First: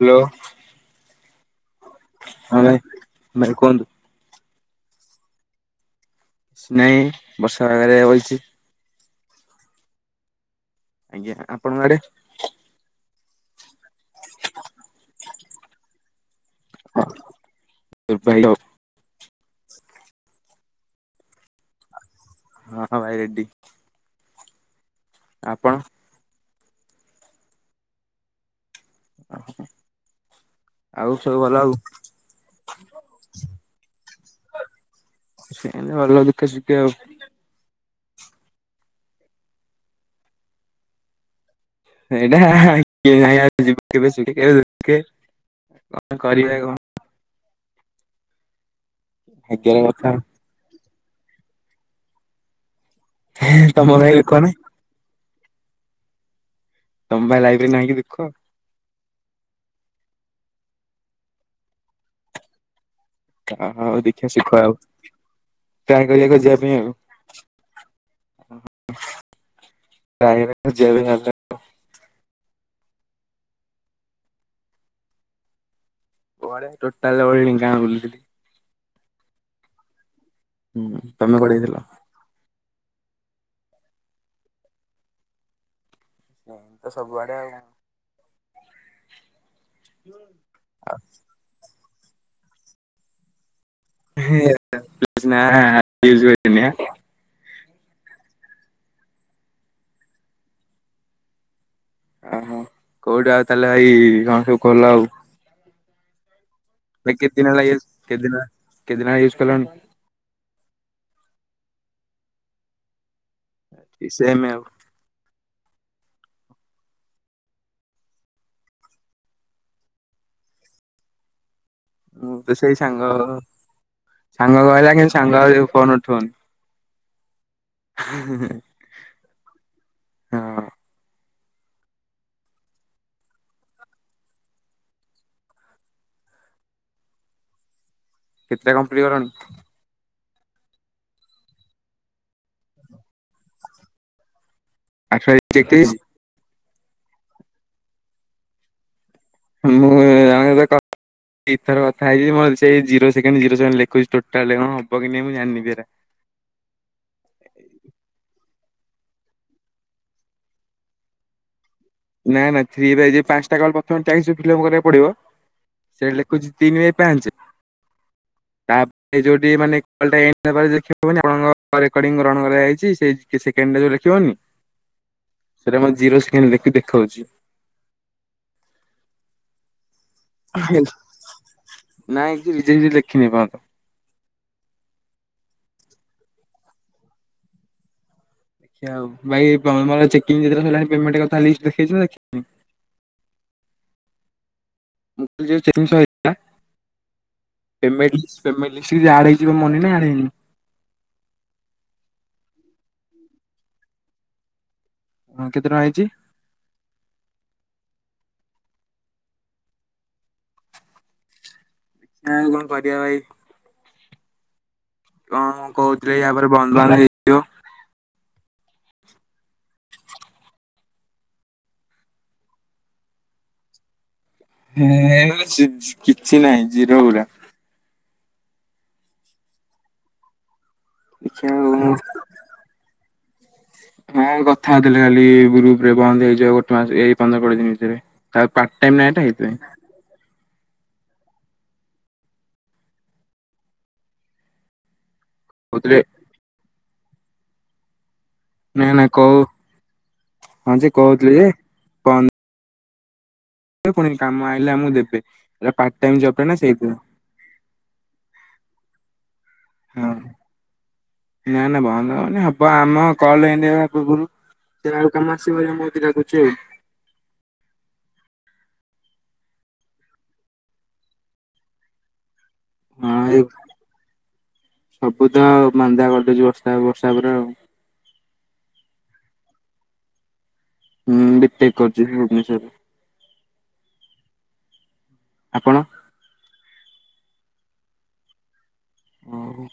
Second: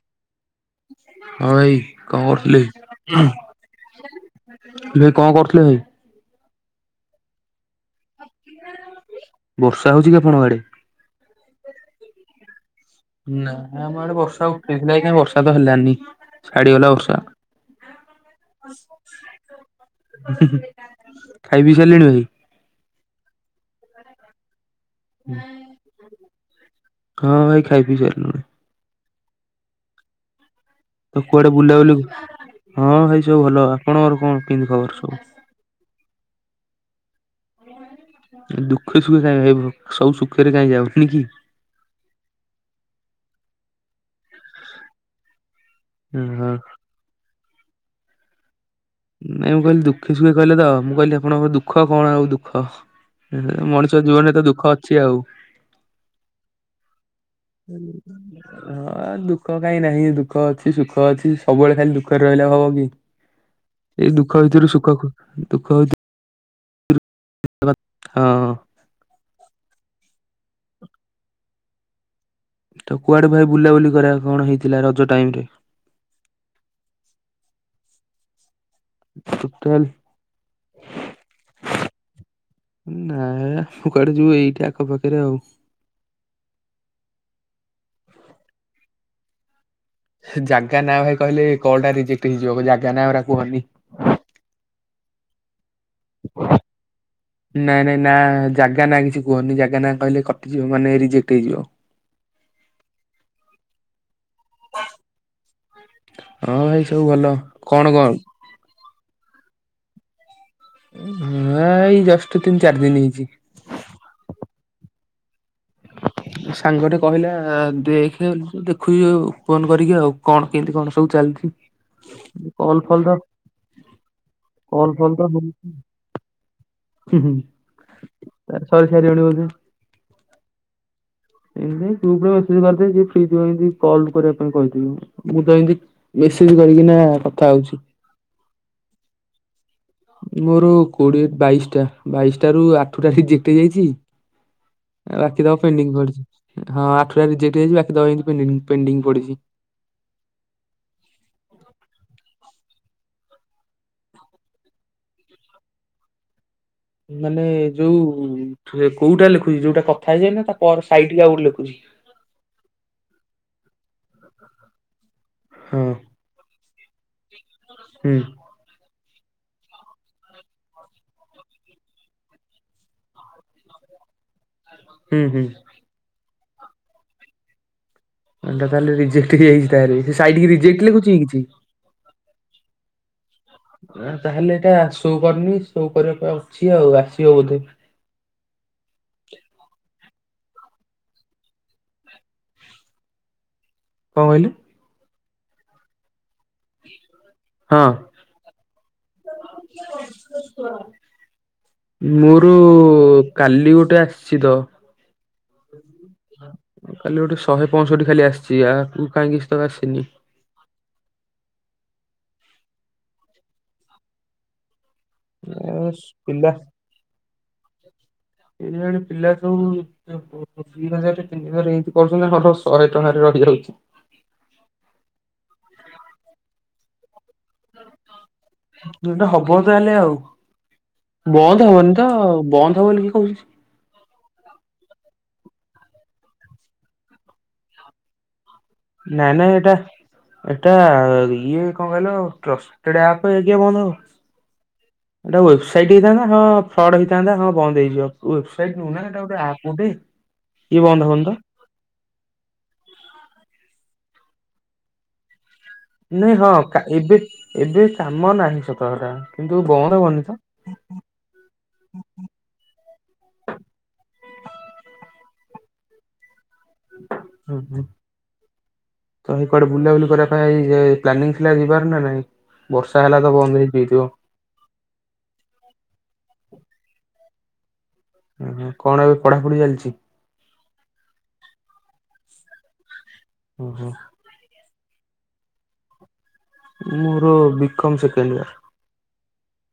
Hello ଆଁ ଏଇ। କଣ ହଁ କରୁଥିଲେ ଭାଇ ଭାଇ କୁହନ୍ତୁ। ଭାଇ କଣ କରୁଥିଲେ ଭାଇ? ନାଇଁ ବର୍ଷା ପାଗରେ ବଇଛି। ବର୍ଷା ହଉଛି କି ଆପଣଙ୍କ ଆଡେ? ଆଜ୍ଞା ଆପଣଙ୍କ ଆଡେ? ନା ଆମ ଆଡେ ବର୍ଷା ଉଠେଇଥିଲା, ବର୍ଷା ତ ହେଲାନି ଛାଡିଗଲା ବର୍ଷା। ଭାଇ ଆଉ ଖାଇ ପି ସାରିଲେଣି ଭାଇ? ହଁ ଭାଇ ରେଡି। ଆପଣ? ହଁ ଭାଇ ଖାଇ ପିଇ ସାରିଲୁଣି। ଓ ହୋ। ତ କୁଆଡେ ବୁଲା ବୁଲି ହଁ ଭାଇ ସବୁ ଭଲ ଆପଣଙ୍କର କଣ କେମିତି ଖବର ସବୁ? ସେମିତି [unintelligible] ଦୁଃଖ ସୁଖ କାଇଁ ରହିବୁ ସବୁ ସୁଖରେ କାଇଁ ଯାଉନି କି? [unintelligible] କଣ ଓହୋ କରିବା କଣ? ନାଇଁ ମୁଁ ଭାଗ୍ୟର କହିଲି କଥା ଦୁଃଖୀ ସୁଖୀ କହିଲେ ତ ମୁଁ କହିଲି ଆପଣଙ୍କର ଦୁଃଖ କଣ ଆଉ ଦୁଃଖ? ତମ ମଣିଷ ଭାଇ ଜୀବନରେ ତ ନାହିଁ ଦୁଃଖ ଅଛି ଆଉ। ତମ ଭାଇ ଲାଇଫରେ ନାହିଁ କି ଦୁଃଖ ହଁ ଦୁଃଖ କାହିଁ ନାହିଁ ଦୂ ଦୁଃଖ ଅଛି ସୁଖ ଅଛି ସବୁବେଳେ ଖାଲି ଦୁଃଖରେ ରହିଲା ହବ କି? ଆଉ ଏଇ ଦେଖିବା ଦୁଃଖ ଆଉ ଭିତରୁ ସୁଖ ଖୋ ଖୋଜି ଦୁଃଖ ଟ୍ରାଏ କରିବା ଖୋଜିବା ପାଇଁ ଆଉ ହଁ। [unintelligible] ତ କୁଆଡେ ଭାଇ ବୁଲାବୁଲି କରିବା କଣ ହେଇଥିଲା ରଜ ଟାଇମରେ? ପରେ ଟୋଟାଲ ଭଳି ଗାଁ ବୁଲୁଥିଲି। [unintelligible] ହୁଁ ତମେ କୁଆଡେ ଯାଇଥିଲ? ନାଇଁ ମୁଁ କାଆଡେ ଯିବି ଏଇଠି ଆଖପାଖରେ ଆଉ। ସେ ତ ସବୁଆଡେ ଆଉ। ଜାଗା ନାଁ ଭାଇ କହିଲେ କଲ ଟା ରିଜେକ୍ଟ ହେଇଯିବ ଜାଗା ନାଁ ଅରା କୁହନି। [unintelligible] ନାଇଁ ନାଇଁ ନା ଜାଗା ନା କିଛି କୁହନି ଜାଗା ନା କହିଲେ କଟିଯିବ ମାନେ ରିଜେକ୍ଟ ହେଇଯିବ। ଓହୋ କୋଉଠି ଆଉ ତାହେଲେ ଭାଇ କଣ ସବୁ କଲ ଆଉ? ହଁ ଭାଇ ସବୁ ଭଲ କେତେ ଦିନ ହେଲା କଣ କଣ କେତେ ଦିନ କେତେ ଦିନ ହେଲା ୟୁଜ କଲଣି? ହଁ ଏଇ ଜଷ୍ଟ ତିନି ଚାରି ଦିନ ହେଇଛି। ସେମ ଆଉ। ସାଙ୍ଗଟେ କହିଲା ଦେଖ ଦେଖୁଛି ନ କରିକି ଆଉ କଣ କେମିତି କଣ ସବୁ ଚାଲିଛି? ତ ସେଇ କଲ ଫଲ ସାଙ୍ଗ ତ ସାଙ୍ଗ କହିଲା କିନ୍ତୁ ସାଙ୍ଗ ଫୋନ ଉଠଉନି। ହଁ ହଁ ତାର ସବୁ ସାରିବଣି ବୋଧେ। ହଁ ଏମତି ଗ୍ରୁପରେ ମେସଜ କରିଦେଇଛି ଯିଏ ଫ୍ରି ହୋଇଥିବ ମତେ କଲ କରିବା ପାଇଁ କହିଥିଲି, ମୁଁ ତ ଏମତି ଥି କରିକିନା କଥା ହଉଛି। କେତେଟା କମ୍ପଲିଟ ଗଲାଣି? ମୋର କୋଡିଏ ବାଇଶଟା ବାଇଶଟ ରୁ ଆଠଟା ରିଜେକ୍ଟ ହୋଇ ଯାଇଛି। ଆଠଟା ବାକି ତକ ରିଜେକ୍ଟ ପେଣ୍ଡିଙ୍ଗ୍ ହେଇଛି ପଡିଛି ହଁ ଆଠଟା ରିଯେକ୍ଟ ହେଇଛି ବାକିତକ ଏମିତି ପେଣ୍ଡିଙ୍ଗ ପଡିଛି। [unintelligible] ସେଇ ଜିରୋ ସେକେଣ୍ଡ ଜିରୋ ସେକେଣ୍ଡ ଲେଖୁଛି ଟୋଟାଲ କଣ ହବ କି ନାଇ ମୁଁ ଜଜାଣିନି ବି ହେରା। ମାନେ ଯୋଉ କୋଉଟା ଲେଖୁଚି ଯୋଉଟା କଥା ହେଇଯାଏ ନା ତା ପରେ ସାଇଟ ଟା ଆଉ ଗୋଟେ ଲେଖୁଚି। ନା ନା ଥ୍ରୀ ପାଞ୍ଚଟା କଲ୍ ପ୍ରଥମେ ଚାଳିଶ ଫିଲବ୍ କରିବାକୁ ପଡିବ ହଁ ସେଇ ଲେଖୁଚି ତିନି ବାଇ ପାଞ୍ଚେ ହୁଁ ତା ଯୋଉି ମାନେଣଙ୍କ ଗ୍ରହଣ କରାଯାଇଛି ଦେଖିବନି ହୁଁ ହୁଁ ସେଟା ମର ଜିରୋ ସେକେଣ୍ଡ ଦେଖି ଦେଖଉଚି। ସେଟା ତାହେଲେ ରିଜେକ୍ଟ ହେଇଯାଇଚି ତାହେଲେ। ହେ ସାଇଟ୍ କୁ ରେଜେକ୍ଟ ଲେଖୁଛି କି କିଛି? ନାଇଁ କିଛି ରିଜେକ୍ଟ ଫିଜେକ୍ଟ ଲେଖିନି ଏପର୍ଯ୍ୟନ୍ତ। ତାହେଲେ ଏଇଟା ସୋ କରିନି ସୋ କରିବା ପାଇଁ ଅଛି ଆଉ ଆସିବ ବୋଧେ। [unintelligible] ତିନି ଦିନ ହେଲାଣି ପେମେଣ୍ଟ କଥା କିଛି ଦେଖେଇଚି ନା ଦେଖେଇନି? କଣ କହିଲ? ହଁ [unintelligible] ଆଡ୍ ହେଇନି? ମୋର କାଲି ଗୋଟେ ଆସିଛି ତ ହଁ କେତେ ଟଙ୍କା ହେଇଛି? କାଲି ଗୋଟେ ଶହେ ପଁଅଷଠି ଖାଲି ଆସିଚି ୟାର୍ ମୁ କାହିଁକି ତ ଆସିନି। ଆଁ କଣ କରିଆ ଭାଇ? କଣ ଏ କହୁଥିଲି ୟାପରେ ବନ୍ଦବାନ୍ଦ୍ ହେଇଥିବ? ଏଇ ଜଣେ ପିଲା ଯୋଉ ଦି ହଜାର ତିନି ହଜାର ଏମତି କରୁଛନ୍ତିର ଶହେ ଟଙ୍କାରେ ର ରହୁଛୁ। କିଛି ନାହିଁ ଜିରୋ ପୁରା। ସେଟା ହବ ତାହେଲେ ଆଉ। ବନ୍ଦ ଦେଖିବା ହବନି ତ ବନ୍ଦ ହବ ବୋଲି କିଏ କହୁଛି? ହଁ କଥା ହଉଥିଲେ କାଲି ଗ୍ରୁପ ରେ ବନ୍ଦ ହେଇଯିବ ଗୋଟେ ମାସ ଏଇ ପନ୍ଦର କୋଡିଏ ଦିନ ଭିତରେ ପାର୍ଟ ଟାଇମ୍ ନା ଏଇଟା ନାଇଁ ହେଇତି ନାଇଁ ପାଇଁ। ଏଟା ଇଏ କଣ କହିଲ ଟ୍ରଷ୍ଟେଡ ଆପ୍ କିଆଁ ବନ୍ଦ ହବ। ଏଇଟା ୱେବସାଇଟ କହୁଥିଲେ ହେଇଥାନ୍ତା ହଁ ଫ୍ରଡ ହେଇଥାନ୍ତା ହଁ ବନ୍ଦ ହେଇଯିବ ୱେବସାଇଟ ନା ନୁହେଁ ନା ଏଟା କହୁ ଗୋଟେ ଆପ ଗୋଟେ ହଁ ଇଏ ଯେ ବନ୍ଦ ହବନି କହୁଥିଲେ ତ। ଯେ କ କାମ ଆଇଲେ ଆମକୁ ଦେବେ। ଏଇଟା ପାର୍ଟ ଟାଇମ ଜବ ନାଇଁ ଟା ହଁ ନା ସେଇଥିପାଇଁ ଏବେ ଏବେ କାମ ନାହିଁ ସତ ହେଟା କିନ୍ତୁ ବନ୍ଦ ହବନି ତ। [unintelligible] ସେଇ ଭଳିଆ ମୁଁ ବି ଡାକୁଚି ଆଉ। ହୁଁ ହୁଁ। ତଇ କୁଆଡେ ବୁଲାବୁଲି କରିବା ପାଇଁ ପ୍ଲାନିଂ ଥିଲା ଯିବାର ନା ନାଇଁ? ବର୍ଷା ହେଲା ହଁ ତ ଏଇ ବନ୍ଦ ହେଇକି ଯାଇଥିବ ସବୁ ତ ଆଉ ମାନ୍ଦା କରିଦେଉଛି ବର୍ଷା ବର୍ଷା ପୁରା ଆଉ। ହଁ ଓହୋ କଣ ଏବେ ପଢାପଢି ଚାଲିଛି? ହୁଁ ବିଟକ୍ କରୁଚି ଭୁବନେଶ୍ୱର୍ ରେ। ଓହୋ। ଆପଣ? ମୋର ବିକମ୍ ସେକେଣ୍ଡ ଇଅର୍। ହଉ।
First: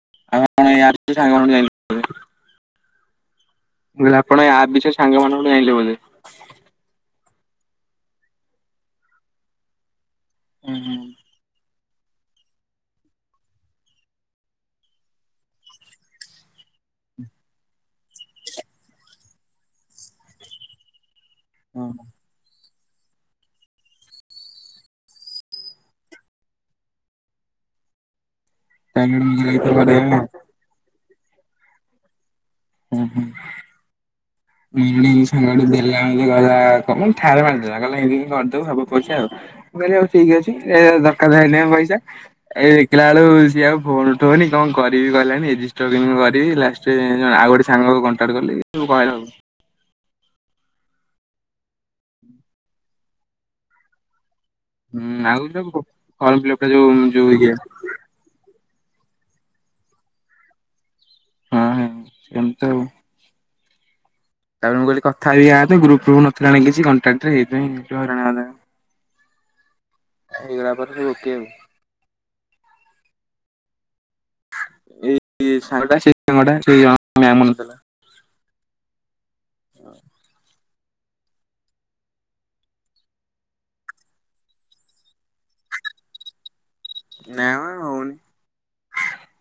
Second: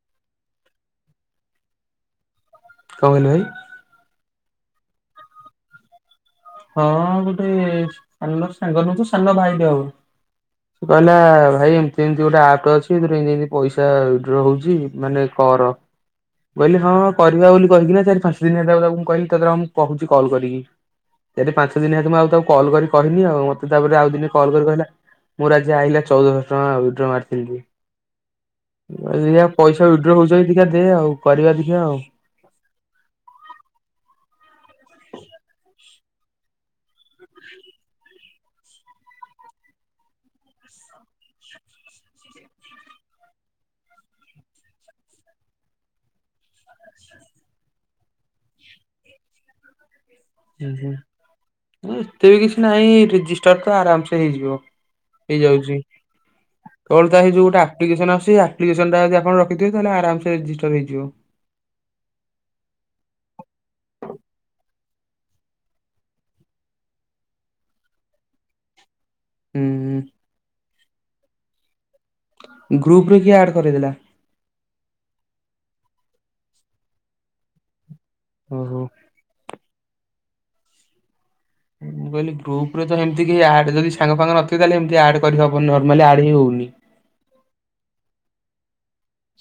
[unintelligible] କଣ୍ କହିଲେ ଭାଇ? ମୁଁ କହିଲି ଆପଣ ଏ ଆପ୍ ବିଷୟରେ ସାଙ୍ଗ ମାନଙ୍କଠୁ ଜାଇଁଲେ ବୋଧେ। ଗ ସାଙ୍ଗ ସାଙ୍ଗ ନୁହୁଁ ତ ସାଙ୍ଗ ଭାଇ ଟେ ହବ ସେ ହୁଁ କହିଲା ଭାଇ ଏମତି ଯେମିତି ଗୋଟେ ଆପ୍ ଅଛି ଏଥିରେ ଇନ୍ତି ଇନ୍ତି ପଇସା ୱିଡ୍ର ହଉଚି ମାନେ କର। କହିଲି ହଁ କରିବା ବୋଲି କହିକିନା ଚାରି ପାଞ୍ଚ ଦିନ ହେଲା ତା ମୁଁ କହିଲି ତାତେ ରହ ମୁଁ କହୁଛି କଲ୍ କରିକି। ଚ ପାଞ୍ଚ ହୁଁ। ଦିନ ହେତୁ ମୁଁ ଆଉ ତାକୁ କଲ୍ କରି କହିନି ଆଉ ମତେ ତାପରେ ଆଉ ଦିନେ କଲ୍ କରି କହିଲା ମୋର ଆଜି ଆଇଲା ଚଉଦ ହଜାର ଟଙ୍କା ଉଇଡ୍ର ମାରିଥିଲ ଯେ। ମୁଁ କହିଲି ଦେଖିଆ ପଇସା ଉଇଡ୍ର ହଉଚି ଯଦି ଦେଖିଆ ଦେ ଆଉ କରିବା ଦେଖିଆ ଆଉ। ହ ହ [unintelligible] ଗାଁ କୁ ଗଲା ବେଳେ [unintelligible] ମାନେ ଠାର ମାରିଦେଲା କହିଲା ଇମିତି କରିଦବୁ ସବୁ ପଇସା ଆଉ ମୁଁ କହିଲି ହଉ ଠିକ୍ ଅଛି ଏ ଦରକାର ଏଇନା ପଇସା ଏଇ ଦେଖିଲା ବେଳକୁ ସିଏ ଆଉ ଫୋନ ଉଠଉନି କଣ କରିବି କହିଲାନି ରେଜିଷ୍ଟର ମୁଁ କହିଲି ମୁଁ ମରିବି ଲାଷ୍ଟରେ ଯାଇଁ ଆଉ ଗୋଟେ ସାଙ୍ଗକୁ କଣ୍ଟାକ୍ଟ କଲି ଯୋଉ ହଇରାଣ ହୁଁ ହୁଁ ଏତେ ବି କିଛି ନାହିଁ ରେଜିଷ୍ଟର ତ ଆରାମ ସେ ହେଇଯିବ ହୁଁ ଆଉ ଯୋଉ ହେଇଯାଉଚି ଫର୍ମ ଫିଲପ ଟା ଯୋଉ କଣ ତା ହେଇ ଯୋଉ ଇଏ ଗୋଟେ ଆପ୍ଲିକେସନ ଆସୁଚି ସେଇ ଆପ୍ଲିକେ ସନ୍ ଟା ଯଦି ଆପଣ ରଖିଥିବେ ତାହେଲେ ଆରାମ ସେ ରେଜିଷ୍ଟର ହେଇଯିବ। ହଁ ସେମତ୍ ଆଉ। ତାପରେ ମୁଁ କହିଲି କଥା ହେଇ ଆ ତୁ ଆପରେ ଗ୍ରୁପ୍ ଫ୍ରୁପ୍ ନଥିଲା ନା କିଛି କଣ୍ଟାକ୍ଟରେ ହେଇଥିପାଇଁ ଟିକେ ହଇରାଣ ହେଇଗଲା ହୁଁ। ହୁଁ। ହେଇଗଲା ପରେ ସବୁ ଓକେ ଆଉ ଗ୍ରୁପରେ କିଏ ଆଡ୍ କରେଇଦେଲା? ଏଇ ସାଙ୍ଗଟା ସେଇ ସାଙ୍ଗଟା ସେଇ ଜଣଙ୍କ ନାଁ [unintelligible] ମନଥିଲା ଓ ହୋ [inaudible] ମୁଁ କହିଲି ଗ୍ରୁପରେ ତ ସେମତି କେହି ଆଡ ଯଦି ସାଙ୍ଗ ଫାଙ୍ଗ ନଥିବେ ତାହେଲେ ଏମତି ଆଡ କରିହବନି ନର୍ମାଲ୍ ଆଡ୍ ହିଁ ହଉନି। ନାମ ହଉନି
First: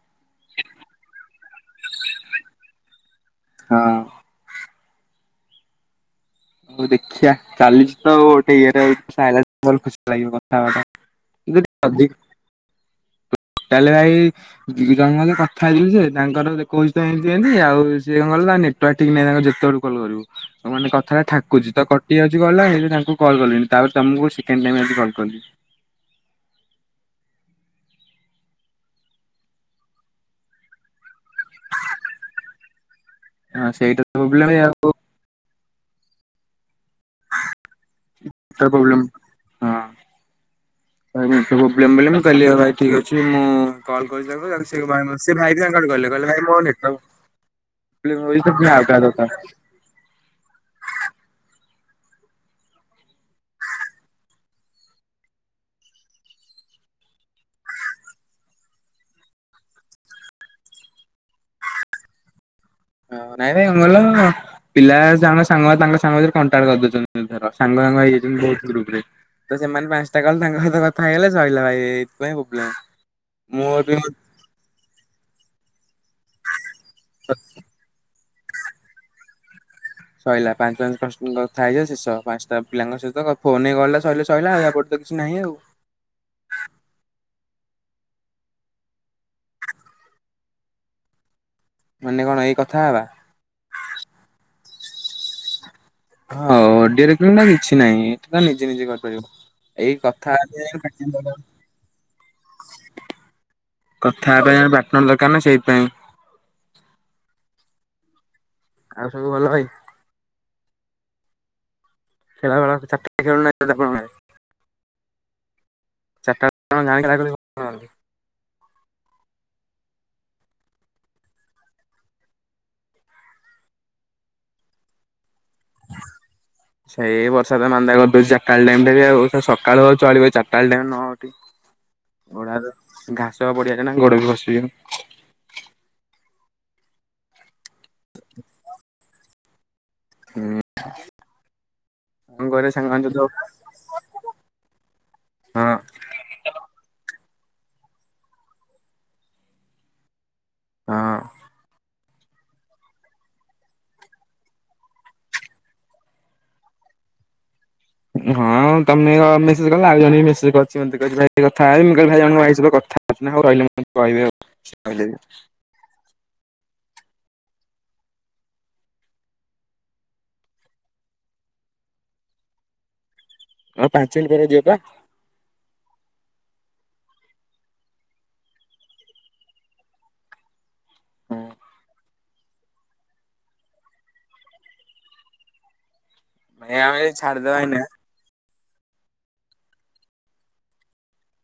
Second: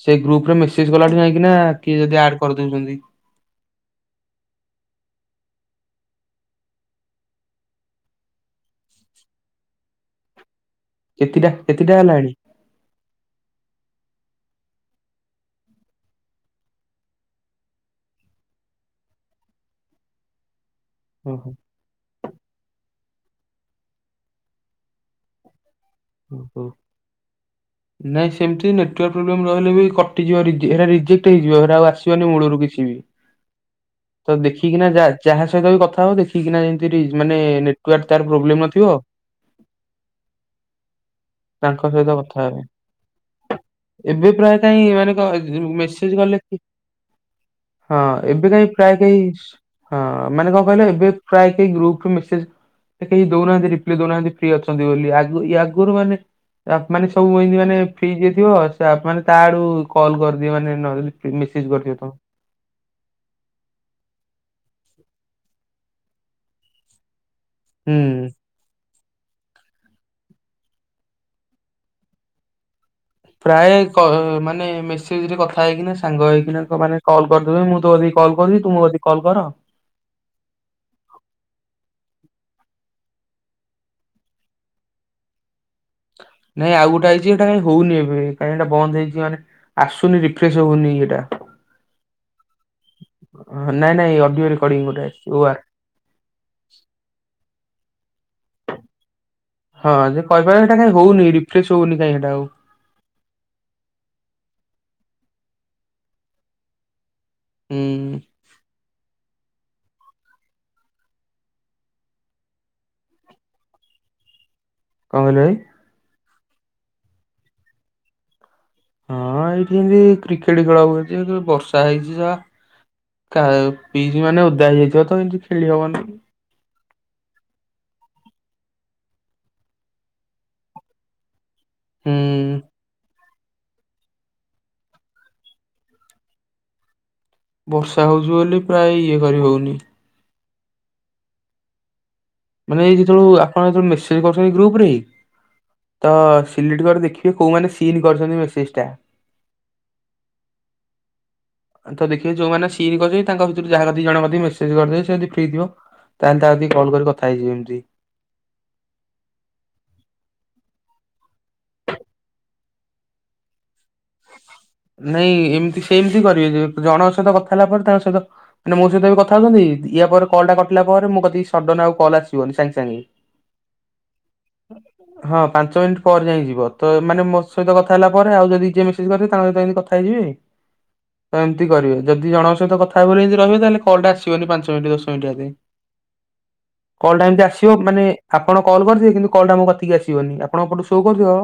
ସେ ଗ୍ରୁପରେ ମେସେଜ କଲାଠୁ ଯାଇଁ କିନା କିଏ ଯଦି ଆଡ୍ କରିଦଉଚନ୍ତି। ହଁ ହଉ ଦେଖିଆ ଚାଲିଚି ତ ଗୋଟେ ଇଏରେ [unintelligible] ଖୁସି ଲାଗିବ। [unintelligible] କେତିଟା କେତିଟା ହେଲାଣି। ଭାଇ ଦି ଜଣଙ୍କ ସହିତ କଥା ହେଇଥିଲି ଯେ ତାଙ୍କର ଦେଖଉଚି ତ ଏନ୍ତିି ଏନ୍ତି ସିଏ କଣ କହିଲ ତାଙ୍କ ନେଟୱର୍କ ଠିକ୍ ନାଇଁ ଯେତେବେଳୁ କଲ୍ କରିବୁ ମାନେ କଥାଟା ଓହୋ ଠାକୁଚି ତ କଟି ଯାଉଚି କଲ୍ ଟା ସେଇଥିପାଇଁ ତାଙ୍କୁ କଲ୍ କଲିନି ତାପରେ ତମୁକୁ ସେକଣ୍ଡ ଟାଇମ୍ ଆଜି କଲ୍ କଲି। ଓ ହୋ। ନାଇଁ ସେମତି ନେଟୱର୍କ ପ୍ରୋବ୍ଲେମ ରହିଲେ ବି କଟିଯିବ ରିଜେକ୍ ସେଇଟା ରିଜେକ୍ କେଟ୍ ହେଇଯିବ ସେଇଟା ଆଉ ଆସିବନି ମୂଳରୁ କିଛି ବି ହଁ ସେଇଟା ତ ପ୍ରୋବ୍ଲେମ୍ ଦେଖିକିନା ଆଉ ଯା ଯାହା ସହ [unintelligible] ବି କଥା ହବ ଦେଖିକିନା ଯାଇଁକି [unintelligible] ମାନେ ନେଟୱର୍କ ତାର ପ୍ରୋବ୍ଲେମ ନଥିବ [unintelligible] ତାଙ୍କ ପ୍ରୋବ୍ଲେମ ସହିତ ବୋଲି ମୁଁ କଥା କହିଲି ହେବେ ଭାଇ ଠିକ ଅଛି ମୁଁ କଲ୍ କରିବି ଏବେ ପ୍ରାୟ [unintelligible] କାହିଁ ମାନେ କ ସେ ଭାଇ ବି ମତେ ମେସେଜ କହିଲେ କହିଲେ ଭାଇ କଲେ ମୋ ନେଟୱର୍କ ହଁ ଏବେ କାହିଁ ପ୍ରାୟ କେହି ହଁ ମାନେ କଣ କହିଲ ଏବେ ପ୍ରାୟ କେହି ଗ୍ରୁପ ରେ ମେସେଜ କେହି ଦଉନାହାନ୍ତି୍ ରିପ୍ଲେ ଦଉନାହାନ୍ତିି ଫ୍ରି ଅଛନ୍ତି ବୋଲି ଆଗରୁ ୟାଗୁରୁ ମାନେ ମାନେ ସବୁ ଇନ୍ତିି ମାନେ ଫ୍ରି ଯିଏ ଥିବ ସିଏ ଆପ୍ ମାନେ ତା ଆଡୁ କଲ୍ କରିଦିଏ ମାନେ ନ [unintelligible] ସିଜ୍ କରି ଦିଏ ତ ହଁ ନାଇଁ ଭାଇ କଣ କହିଲ ପିଲା ତାଙ୍କ ସାଙ୍ଗ ତାଙ୍କ ସାଙ୍ଗ ଭିତରେ କଣ୍ଟାକ୍ଟ କରିଦଉଚନ୍ତି। ଧର ସାଙ୍ଗ ସାଙ୍ଗ ହୁଁ ହେଇଯାଇଚନ୍ତି ବହୁତ ଗ୍ରୁପରେ ତ ସେମାନେ ପାଞ୍ଚଟା କଲ୍ ତାଙ୍କ ସହିତ କଥା ହେଇଗଲେ ସଇଲା ଭାଇ ଏଇଥିପାଇଁ ପ୍ରୋବ୍ଲେମ୍। ପ୍ରାୟ କ ମାନେ ମେସେଜରେ କଥା ହେଇକିନା ସାଙ୍ଗ ଙ୍ଗ ହେଇକିନା ମାନେ କଲ୍ କରିଦଉଚନ୍ତି ମୁଁ ତୋ କତିକି କଲ୍ କରୁଚି ତୁ ମୋ କତିକି କଲ୍ କର। ସଇଲା ପାଞ୍ଚ ପାଞ୍ଚ [unintelligible] କଥା ହେଇଯିବ ଶେଷ। ପାଞ୍ଚଟା ପିଲାଙ୍କ ସହିତ ଫୋନ ହେଇଗଲେ ତ ସଇଲେ ସଇଲା ୟାପରେ ତ କିଛି ନାହିଁ ଆଉ। ନାଇଁ ଆଉ ଗୋଟେ ଆଇଚି ସେ କାଇଁ ହଉନି ଏବେ କାଇଁ ସେଇଟା ବନ୍ଦ ହେଇଚି ମାନେ ଆସୁନି ରିଫ୍ରେଶ୍ ହଉନି ଇଏଟା। ମାନେ କଣ ଏଇ କଥା ହବା ନାଇଁ ନାଇଁ ଅଡିଓ ରେକଡ଼ିଂ ଗୋଟେ ଆଇଚି ଓ ଆର୍ ହଁ ଅଡିଓ ରେକଡ଼ିଂଟା କିଛି ନାହିଁ ସେଟାତ ନିଜେ ନିଜେ କରି ପାରିବ। ହଁ ଯେ କରିପାରିବ ସେଟା କାଇଁ ହଉନି ରିଫ୍ରେଶ୍ ହଉନି କାଇଁ ସେଟା ଆଉ। କଥା ହେବା ପାଇଁ ପାର୍ଟନର ଦରକାର ନା ସେଇଥିପାଇଁ ହୁଁ ଆଉ ସବୁ ଭଲ ଭାଇ। ଖେଳ ବେଳ କଥା [inaudible] ଖେଳୁ ନାହାନ୍ତି ବୋଧେ ଆପଣ ଭାଇ। କଣ କହିଲ ଭାଇ? ଚାରଟା [inaudible] ତୋମ ଗାଁରେ ଖେଳା ଖେଳି କରୁନାହାନ୍ତି। ହଁ ଏଇଠି ଏମତି କ୍ରିକେଟ୍ ଖେଳ ହଉଚି। ଏ କି ବର୍ଷା ହେଇଚି ଯା କା- କିଜ୍ ମାନେ ଓଦା ହେଇଯାଇଥିବ ତ ଏମତି। ସେଇ ବର୍ଷା ତ ମାନ୍ଦା କର [unintelligible] ଚାଟା ବେଳ ଟାଇମ୍ ଟା ବି ଆଉ ତ ସକାଳୁ ଚଳିବ ଏଇ ଚାରଟାବେଳ ଟାଇମ୍ ନଉଠି ଗୋଡ ହୁଁ ହାତ ଘାସ ପଡିଆ ଟା ନା ଗୋଡ ବି ଖସୁଚୁ। ବର୍ଷା ହଉଚୁ ବୋଲି ପ୍ରାୟ ଇଏ କରି ହଉନି। ହୁଁ। ମାନେ ଯେତବେଳୁ ଆପଣ ଯେତେବେଳେ ମେସେଜ କରୁଛନ୍ତି ଗ୍ରୁପ୍ ରେ। ହଁ ତ ସିଲିଟ୍ କର ଦେଖ କି କୋଉମାନେ ସିନ୍ କରଛନ୍ତି ମେସେସ୍ ଟା? ହଁ। ତ ଦେଖିବେ ଯୋଉମାନେ ସିନ୍ କରିଥିବେ ତାଙ୍କ ଭିତରୁ ଯାହାର ଦି ଜଣ କତିକି ମେସେଜ କରିଦେବେ ସେ ଯଦି ଫ୍ରି ଥିବ। ତାହାନେ ତା କତିକି କଲ୍ କରି କଥା ହେଇଯିବ ଏମିତି। ହଁ ତୋମେ ହଁ ମେସେଜ କଲ ଆଉ ଜଣେ ବି ମେସେଜ କରିଛି ମୋତେ କହିଛି ଭାଇ କଥା ହେମି। ମୁଁ କହିଲି ଭାଇ ଜଣଙ୍କ ଭାଇ ସହିତ କ [inaudible] ନା ହଉ ରହିଲେ ମୁଁ କହିବେ। ସେ କହିଲେ ବି ନାଇଁ ଏମିତି ସେମିତି କରିବେ ଯୋଉ। ଜଣଙ୍କ ସହିତ କଥା ହେଲା ପରେ ତାଙ୍କ ସହିତ ଏଇନା ମୋ ସହିତ ଏବେ କଥା ହଉଛନ୍ତି। ଦି- ୟା ପରେ କଲ୍ ଟା କଟିଲା ପରେ ମୋ କତିକି ସୋଡ଼ନ୍ ନା ଆଉ କଲ୍ ଆସିବନି ସାଙ୍ଗେ ସାଙ୍ଗେ। ଆଉ ପାଞ୍ଚ ମିନିଟ ପରେ ଯିବ ପା ହଁ ପାଞ୍ଚ ମିନିଟ୍ ପର ଯାଇ ଯିବ। ତ ମାନେ ମୋ ସହିତ କଥା ହେଲା ପରେ ଆଉ ଯଦି ଯିଏ ମେସେଜ୍ କରିବେ ତାଙ୍କ ସହିତ ଏମିତି କଥା ହେଇଯିବି। ତ ଏମିତି କରିବେ। ଯଦି ଜଣଙ୍କ ସହିତ କଥାହେବେ ବୋଲି ଏମତି ରହିବେ ତାହେଲେ କଲ୍ ଟା ଆସିବନି ପାଞ୍ଚ ମିନିଟ୍ ଦଶ ମିନିଟ୍ ଆଗେ। ହଁ କଲ୍ ଟା ଏମତି ଆସିବ ମାନେ ଆପ୍ ଆପଣ କଲ୍ କରିିଥିବେ। କିନ୍ତୁ କଲ୍ ଟା ମୋ କତିକି ଆସିବନି ଆପଣଙ୍କ ପଟୁ ସୋ କରିଥିବ।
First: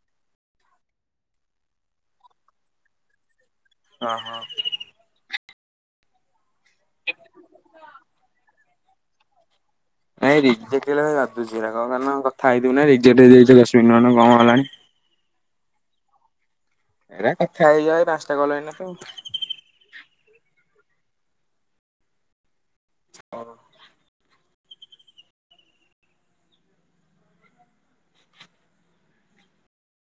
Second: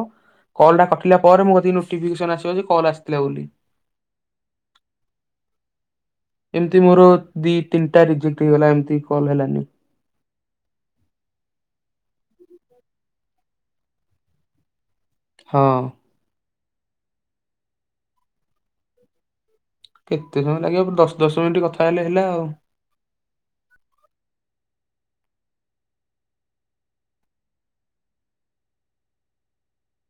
କଲ୍ ଟା କଟିଲା ପରେ ମୋ କତିକ ନୋଟିିଫିକେସନ୍ ଆସିବ ଯେ କଲ୍ ଆସିଥିଲା ବୋଲି। ହଁ, ହଁ। ଏମିତି ମୋର ଦି ତିନିଟା ରିଜେକ୍ଟ ହେଇଗଲା ଏମତି କଲ୍ ହେଲାନି। ନାଇଁ ରିଜେକ୍ଟ ହେଲା ମାନେ ବାଧୁଚି ହେରାକ। କଣ ପାଇଁନା କଥା ହେଇଥିବୁ ନା ରିଜେକ୍ଟ ହେଇଯାଇ ତେବେ ଆସିବନି ନା ନା କଣ ହେଲାଣି। ହଁ। ଏଟା କଥା ହେଇଯାଏ ପାନ୍ସ ଟା କଲ୍ ଏଇନା ତ କେତେ ସମୟ ଲାଗିବ ପୁ- ଦଶ ଦଶ ମିନିଟ୍ କଥା ହେଲେ ହେଲା ଆଉ। ହଁ।